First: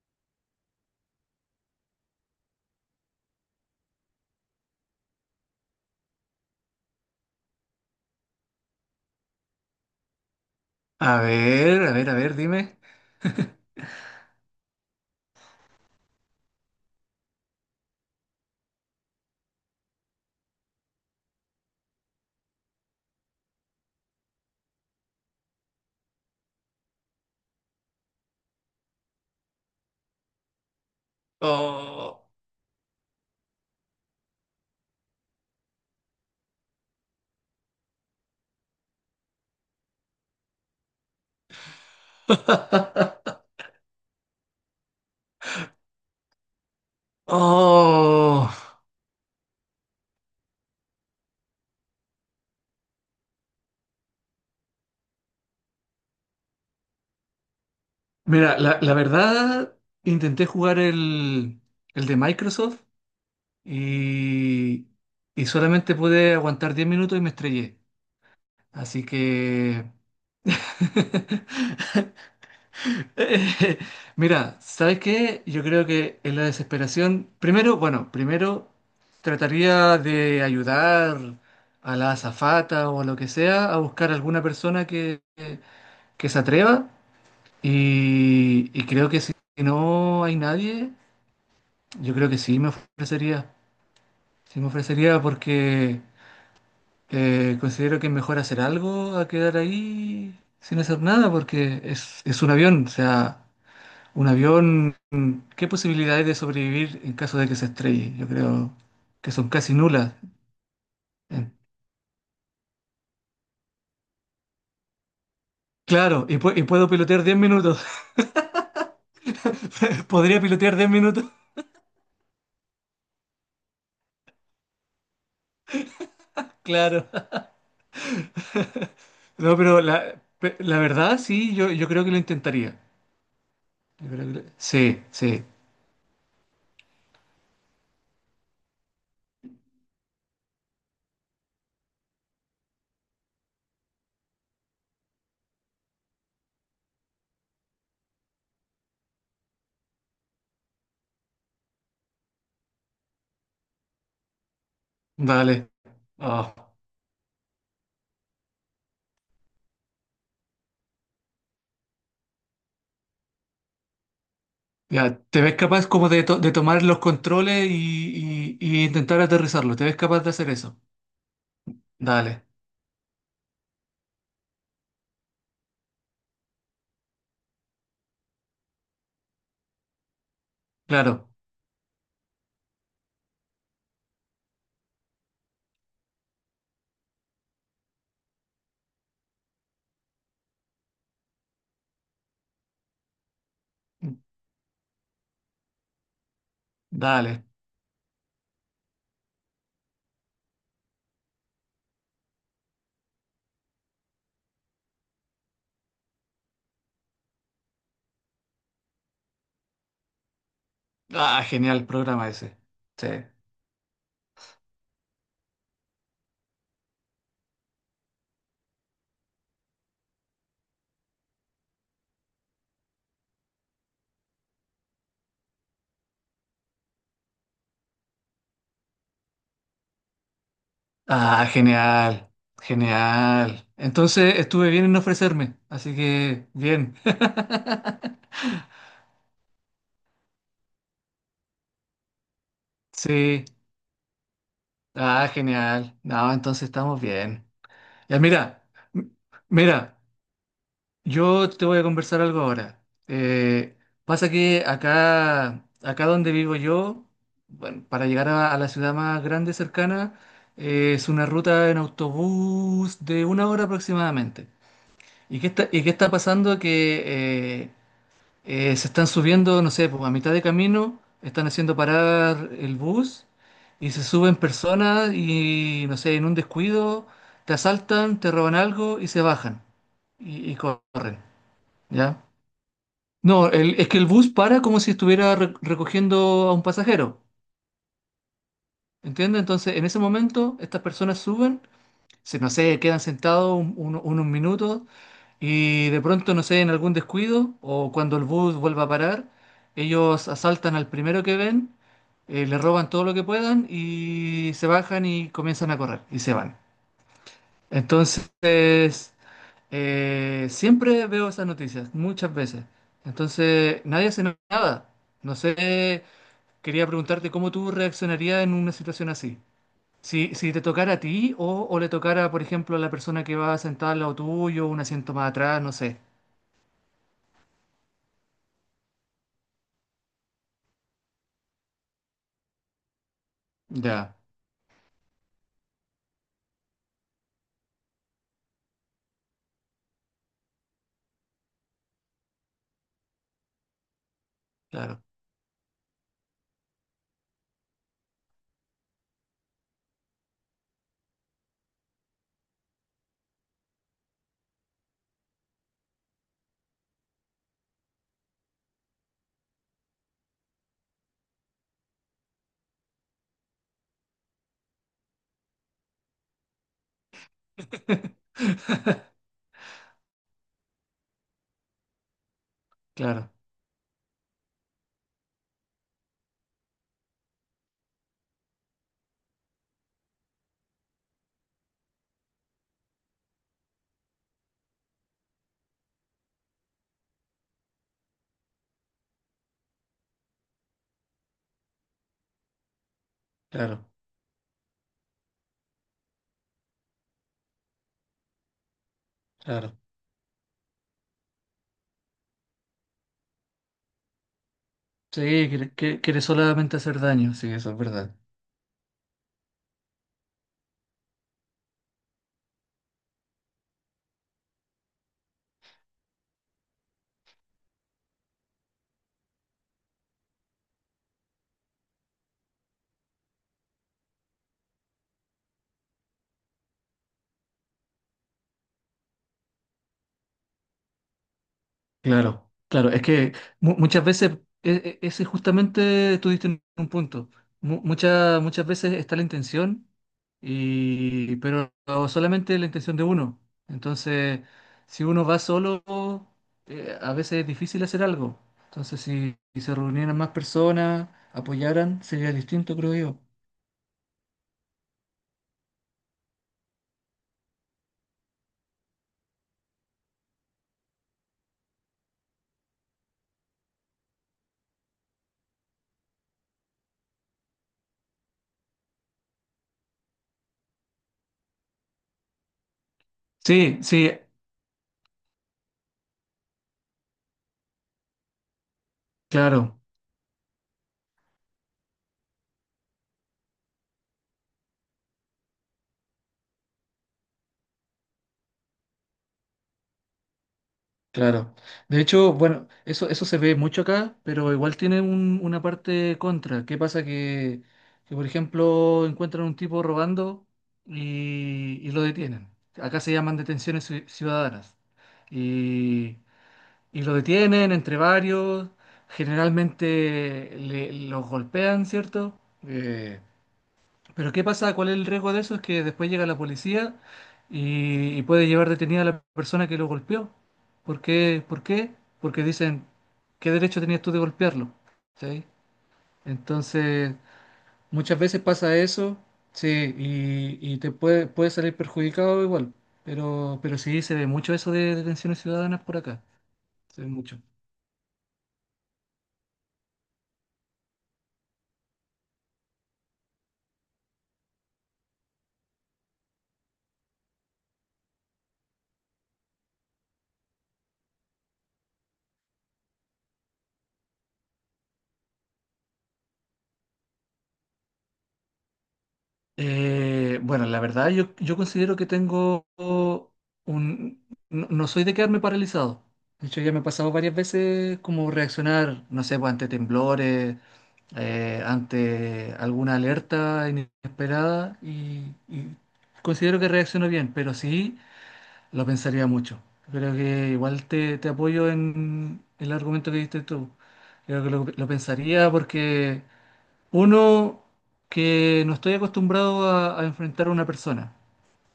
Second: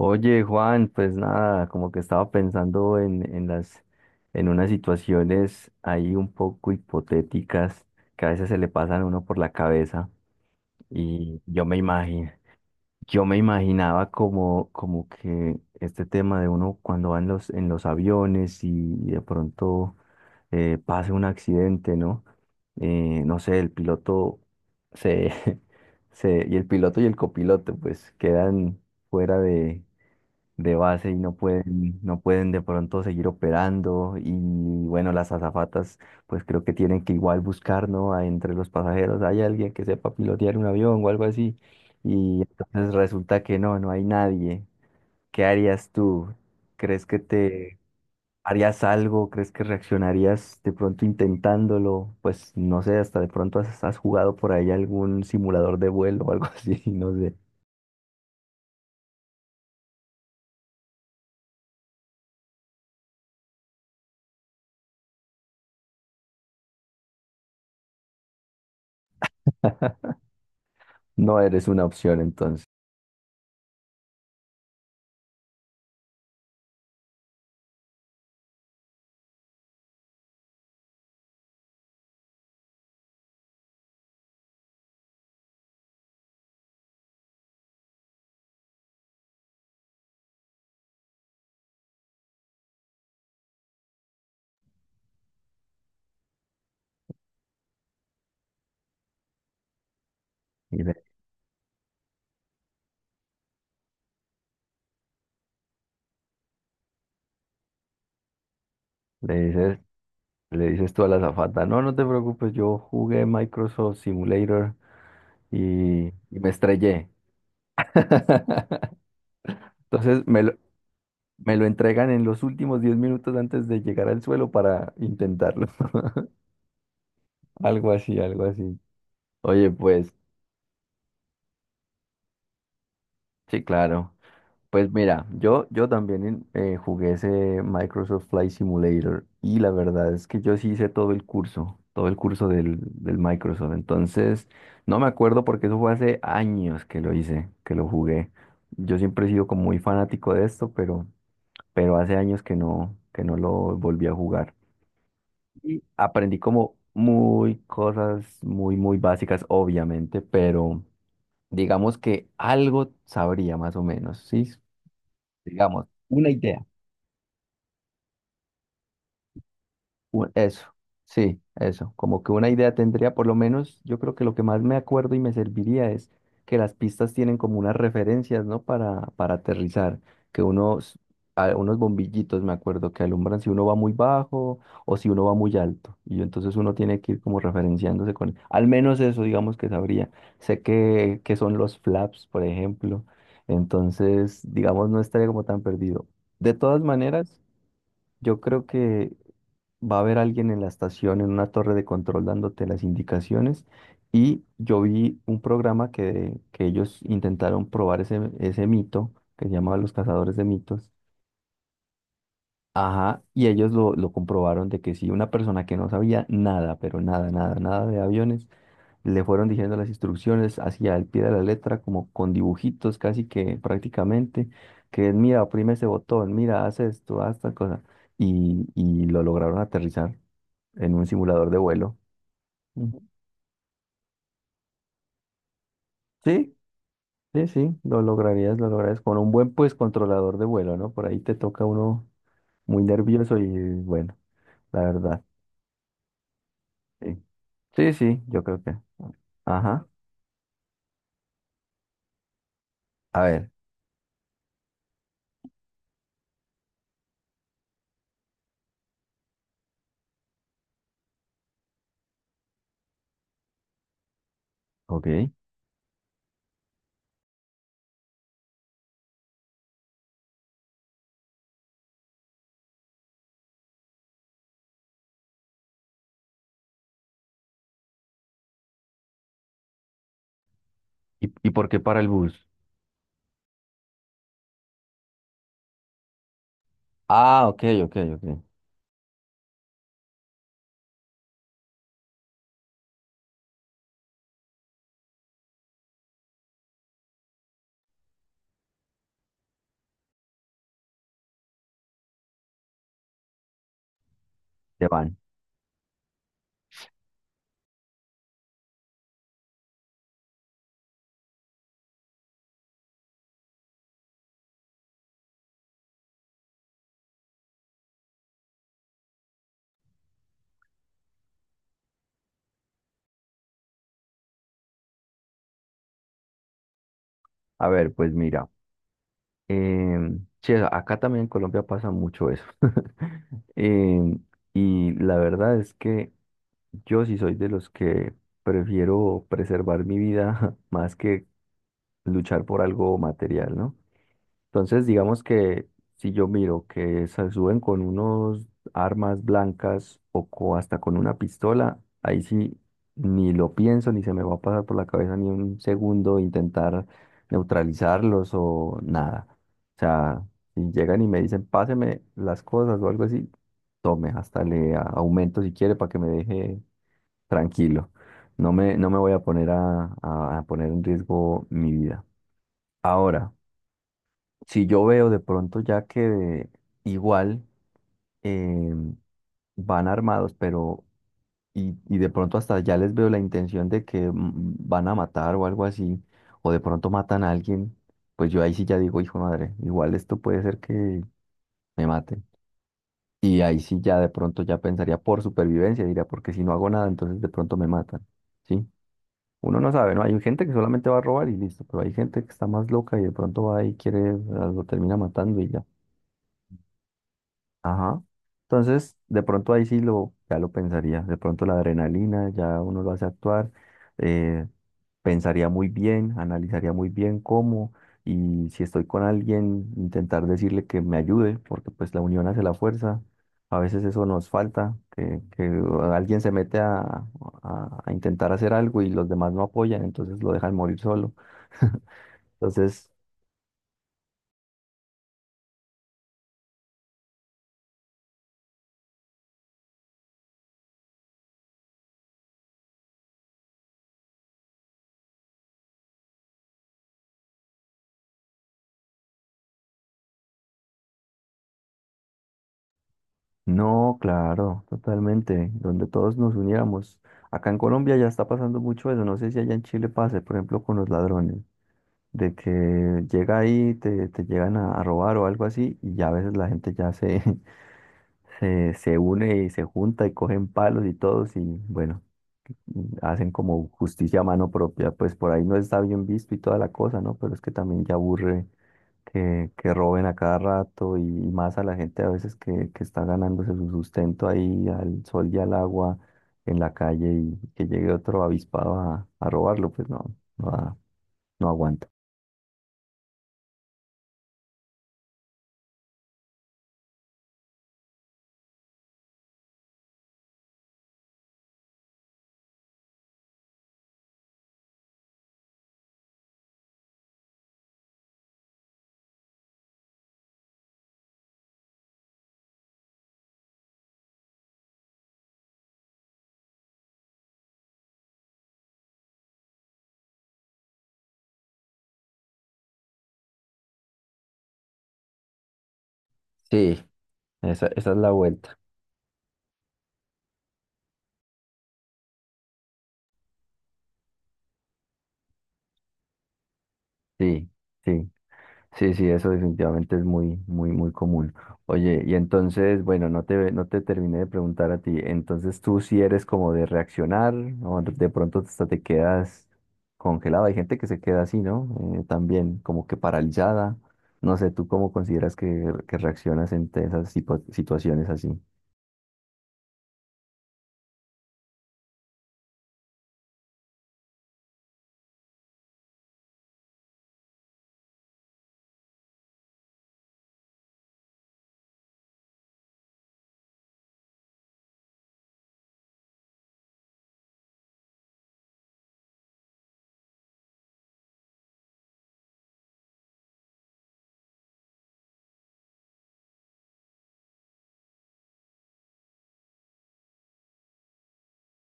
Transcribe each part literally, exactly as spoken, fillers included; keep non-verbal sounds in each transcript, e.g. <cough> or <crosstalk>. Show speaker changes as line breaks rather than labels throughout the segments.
Oye, Juan, pues nada, como que estaba pensando en, en las, en unas situaciones ahí un poco hipotéticas que a veces se le pasan a uno por la cabeza
A
y yo me
ver, a ver, a
imagino,
ver, dime.
yo me imaginaba como, como que este tema de uno cuando va en los, en los aviones y, de pronto eh, pase un accidente, ¿no? Eh, no sé, el piloto se, <laughs> se, y el piloto y el copiloto pues quedan fuera de base y no pueden, no
Oh.
pueden de pronto seguir operando. Y bueno, las azafatas, pues creo que tienen que igual buscar, ¿no? A- Entre los pasajeros hay alguien que sepa pilotear un avión o algo así. Y entonces
<laughs>
resulta que no, no hay nadie. ¿Qué harías tú? ¿Crees que te
Oh.
harías algo? ¿Crees que reaccionarías de pronto intentándolo? Pues no sé, hasta de pronto has, has jugado por ahí algún simulador de vuelo o algo así, <laughs> no sé.
Mira, la, la verdad, intenté jugar el, el de Microsoft y, y solamente pude aguantar diez minutos y me estrellé. Así que
No eres
<laughs>
una opción entonces.
Eh, <laughs> Mira, ¿sabes qué? Yo creo que en la desesperación, primero, bueno, primero trataría de ayudar a la azafata o a lo que sea a buscar alguna persona que, que se atreva y, y creo que si no hay nadie, yo creo que sí me ofrecería, sí me ofrecería porque eh, considero que es mejor hacer algo a quedar ahí sin
Y le,
hacer nada porque es, es un avión, o sea... Un avión, ¿qué posibilidades de sobrevivir en caso de que se estrelle? Yo creo que
le
son casi
dices
nulas.
Le dices tú a la
Eh,
azafata, no, no te preocupes, yo jugué Microsoft Simulator y,
Claro, y,
y me
pu- y puedo
estrellé.
pilotear diez minutos.
<laughs>
<laughs>
Entonces
¿Podría
me lo,
pilotear diez minutos?
me
<laughs>
lo entregan en los últimos diez minutos antes de llegar al suelo para intentarlo. <laughs>
Claro.
Algo así, algo así.
No,
Oye,
pero
pues,
la, pe- la verdad sí, yo, yo creo que lo intentaría.
sí,
Yo
claro.
creo que lo-
Pues
Sí,
mira,
sí.
yo, yo también eh, jugué ese Microsoft Flight Simulator y la verdad es que yo sí hice todo el curso, todo el curso del, del Microsoft. Entonces, no me acuerdo porque eso fue hace años que lo hice, que lo jugué. Yo siempre he sido como muy fanático de esto, pero, pero hace años que no, que no lo volví a jugar.
Vale.
Y aprendí
Oh,
como muy cosas muy, muy básicas, obviamente, pero digamos que algo sabría más o menos, ¿sí?
ya, ¿te ves capaz
Digamos,
como de,
una
to- de
idea.
tomar los controles y, y- y intentar aterrizarlo? ¿Te ves capaz
u-
de hacer
Eso,
eso?
sí, eso. Como que
Dale,
una idea tendría, por lo menos, yo creo que lo que más me acuerdo y me serviría es que las pistas tienen como unas referencias, ¿no? Para, para aterrizar, que unos,
claro.
a- unos bombillitos, me acuerdo, que alumbran si uno va muy bajo o si uno va muy alto. Y entonces uno tiene que ir como referenciándose con, al menos eso, digamos que sabría. Sé que, que son los flaps, por ejemplo. Entonces, digamos, no estaría como tan perdido. De todas maneras,
Dale.
yo creo que va a haber alguien en la estación, en una torre de control dándote las indicaciones. Y yo vi un programa que, que ellos intentaron probar ese, ese mito, que se llamaba Los Cazadores de Mitos.
Ah, genial programa ese. Sí.
Ajá, y ellos lo, lo comprobaron de que si una persona que no sabía nada, pero nada, nada, nada de aviones, le fueron diciendo las instrucciones hacia el pie de la letra, como con dibujitos casi que prácticamente, que mira, oprime ese botón, mira, haz esto, haz tal cosa, y, y lo lograron aterrizar en un
Ah,
simulador de vuelo.
genial,
Ujú.
genial. Entonces estuve bien en no ofrecerme, así que
Sí,
bien.
sí, sí, lo
<laughs>
lograrías, lo lograrías con un buen pues controlador de vuelo, ¿no? Por ahí te toca uno muy nervioso
Sí,
y bueno, la verdad.
ah, genial. No, entonces estamos
Sí,
bien.
sí,
Ya,
sí, yo creo
mira,
que.
m-
Ajá.
mira, yo te voy a conversar algo ahora.
A ver,
Eh, pasa que acá, acá donde vivo yo, bueno, para llegar a, a la ciudad más grande cercana, eh, es una ruta en autobús de una hora aproximadamente.
ok.
¿Y qué está, y qué está pasando? Que eh, Eh, se están subiendo, no sé, pues, a mitad de camino, están haciendo parar el bus y se suben personas y, no sé, en un descuido te asaltan, te roban algo y se bajan y, y corren,
¿Y, y por qué para el
¿ya?
bus?
No, el- es que el bus para como si estuviera re- recogiendo a un pasajero,
Ah, ok, ok, ok.
¿entiendes? Entonces, en ese momento, estas personas suben se- no sé, quedan sentados un- un- unos minutos y de pronto, no sé, en algún descuido o cuando el bus vuelva a parar, ellos asaltan al primero que ven, eh, le roban todo lo que puedan y se
Te
bajan
van.
y comienzan a correr y se van. Entonces, eh, siempre veo esas noticias, muchas veces. Entonces, nadie hace nada. No sé, quería preguntarte cómo tú reaccionarías en una situación así. Si, si te tocara a ti o, o le tocara, por ejemplo, a la persona que va sentada al lado tuyo, un asiento más atrás, no sé.
A ver, pues mira. em, sí, acá también en Colombia pasa mucho eso. <laughs>
Ya,
Em, y la verdad es que yo sí soy de los que prefiero preservar mi vida <laughs> más que luchar por algo material, ¿no? Entonces,
claro.
digamos que si yo miro que se suben con unos armas blancas o co- hasta con una pistola, ahí sí ni lo pienso, ni se me va a pasar por la cabeza ni un segundo intentar neutralizarlos o nada. O sea, si llegan y me dicen, páseme las cosas o algo así, tome, hasta le a- aumento si quiere para que me deje tranquilo. No me, no me
<laughs>
voy a poner a, a- a poner en riesgo mi vida.
Claro,
Ahora, si yo veo de pronto ya que igual eh, van armados, pero y, y de pronto hasta ya les veo la intención de que mm, van a matar o algo así, o de pronto matan a alguien, pues yo ahí sí ya digo, hijo de madre, igual esto puede ser que me maten. Y ahí sí
claro,
ya de pronto ya pensaría por supervivencia, diría, porque si no hago nada, entonces de pronto me matan. ¿Sí? Uno no
claro.
sabe, ¿no? Hay gente que solamente va a robar y listo, pero hay gente que está más loca y de pronto va y quiere, lo termina
Sí,
matando y ya.
quiere, quiere- quiere solamente hacer daño, sí, eso es
Ajá.
verdad.
Entonces, de pronto ahí sí lo, ya lo pensaría. De pronto la adrenalina ya uno lo hace actuar. eh, Pensaría muy bien, analizaría muy bien cómo y si estoy con alguien, intentar decirle que me ayude, porque pues la unión hace la fuerza. A veces eso nos falta, que, que alguien se mete a, a a intentar hacer algo y los demás no apoyan, entonces lo dejan morir solo.
Claro,
Entonces...
claro, es que mu- muchas veces, e- e- ese justamente tú diste en un punto. Mu- muchas muchas veces está la intención, y, pero solamente la intención de uno. Entonces, si uno va solo, eh, a veces es difícil hacer algo. Entonces, si, si se reunieran más personas, apoyaran, sería distinto, creo yo.
No, claro, totalmente, donde todos nos uniéramos. Acá en Colombia ya está pasando mucho eso, no sé si allá en Chile pase, por ejemplo, con los ladrones, de que llega ahí, te, te llegan a, a robar o algo así, y ya a veces la gente ya se, <laughs> se, se une y se junta y cogen palos y todos y bueno, hacen como
Sí, sí,
justicia a mano propia, pues por ahí no está bien visto y toda la cosa, ¿no? Pero es que también ya aburre que, que
claro.
roben a cada rato y, y más a la gente a veces que, que está ganándose su sustento ahí al sol y al agua en la calle y que llegue otro avispado a, a robarlo, pues no, no, da- no
Claro.
aguanta.
De hecho, bueno, eso, eso se ve mucho acá, pero igual tiene un- una parte contra. ¿Qué pasa? Que, que, por ejemplo, encuentran un tipo robando y, y lo detienen. Acá se llaman detenciones ci- ciudadanas. Y, y lo detienen entre varios. Generalmente le- los golpean, ¿cierto? Eh, pero ¿qué pasa? ¿Cuál es el riesgo de eso? Es que después llega la policía y, y puede llevar detenida a la persona que lo golpeó. ¿Por qué? ¿Por qué? Porque dicen, ¿qué derecho tenías tú de golpearlo? ¿Sí?
Sí,
Entonces,
esa, esa es la
muchas veces
vuelta.
pasa eso, sí, y, y te puede, puede salir perjudicado igual. Pero, pero sí, se ve mucho eso de detenciones ciudadanas por acá. Se ve mucho.
Sí, sí. Sí, sí, eso definitivamente es muy, muy, muy común. Oye, y entonces, bueno, no te, no te terminé de preguntar a ti. Entonces, tú si eres como de reaccionar o de pronto hasta te quedas congelado. Hay gente que se queda así, ¿no? Eh, también como que paralizada. No sé, ¿tú cómo consideras que, que reaccionas en esas sipo- situaciones así?
Eh, bueno, la verdad yo, yo considero que tengo un... No, no soy de quedarme paralizado. De hecho, ya me ha pasado varias veces como reaccionar, no sé, pues, ante temblores, eh, ante alguna alerta inesperada y, y considero que reacciono bien, pero sí lo pensaría mucho. Creo que igual te, te apoyo en el argumento que diste tú. Creo que lo, lo pensaría porque... Uno, que no estoy acostumbrado a, a enfrentar a una persona,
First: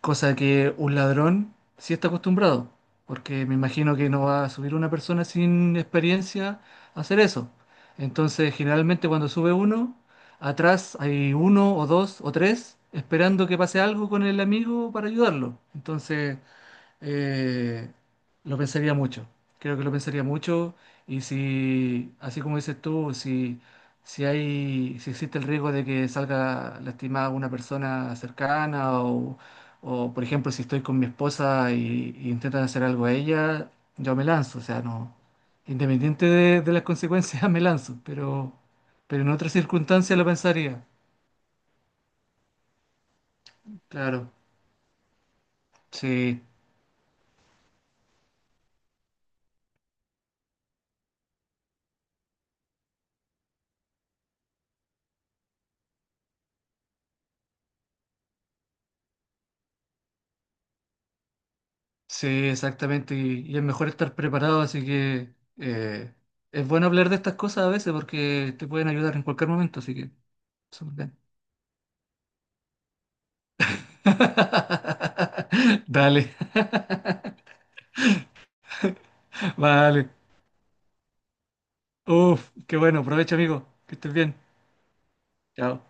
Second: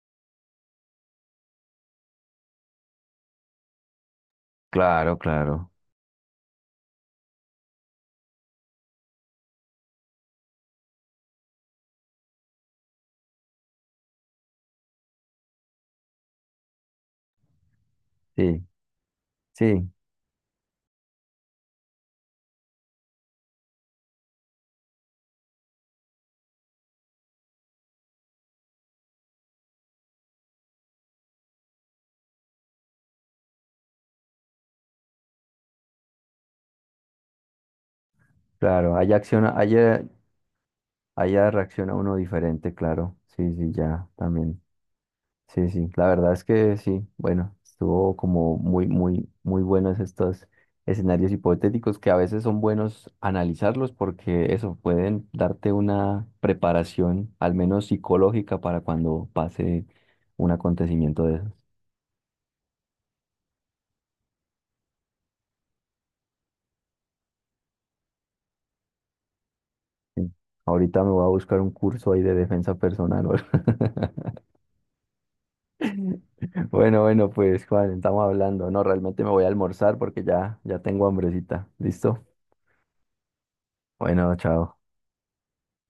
cosa que un ladrón sí está acostumbrado, porque me imagino que no va a subir una
Claro,
persona
claro.
sin experiencia a hacer eso. Entonces, generalmente cuando sube uno, atrás hay uno o dos o tres esperando que pase algo con el amigo para ayudarlo. Entonces, eh, lo
Sí,
pensaría mucho. Creo que
sí,
lo pensaría mucho y si, así como dices tú, si, si hay, si existe el riesgo de que salga lastimada una persona cercana o, o, por ejemplo, si estoy con mi esposa y, y intentan hacer algo a ella, yo me lanzo. O sea, no, independiente de, de las consecuencias, <laughs> me lanzo, pero,
claro. Allá
pero en
acciona,
otras
allá,
circunstancias lo pensaría.
allá reacciona uno diferente, claro. Sí, sí, ya,
Claro,
también. Sí, sí, la verdad
sí.
es que sí, bueno, estuvo como muy, muy, muy buenos estos escenarios hipotéticos que a veces son buenos analizarlos porque eso pueden darte una preparación, al menos psicológica, para cuando pase un acontecimiento de esos.
Sí, exactamente. Y, y es mejor estar preparado, así que eh, es bueno hablar de estas cosas a veces porque te pueden ayudar en cualquier momento, así que
Sí.
súper
Ahorita me
bien.
voy a buscar un curso ahí de defensa personal. O algo. <laughs>
<laughs> Dale. <laughs>
Bueno, bueno, pues Juan, estamos hablando. No, realmente me voy a almorzar
Vale.
porque ya, ya tengo hambrecita. ¿Listo?
Uf, qué bueno. Aprovecha, amigo. Que estés
Bueno,
bien.
chao.
Chao.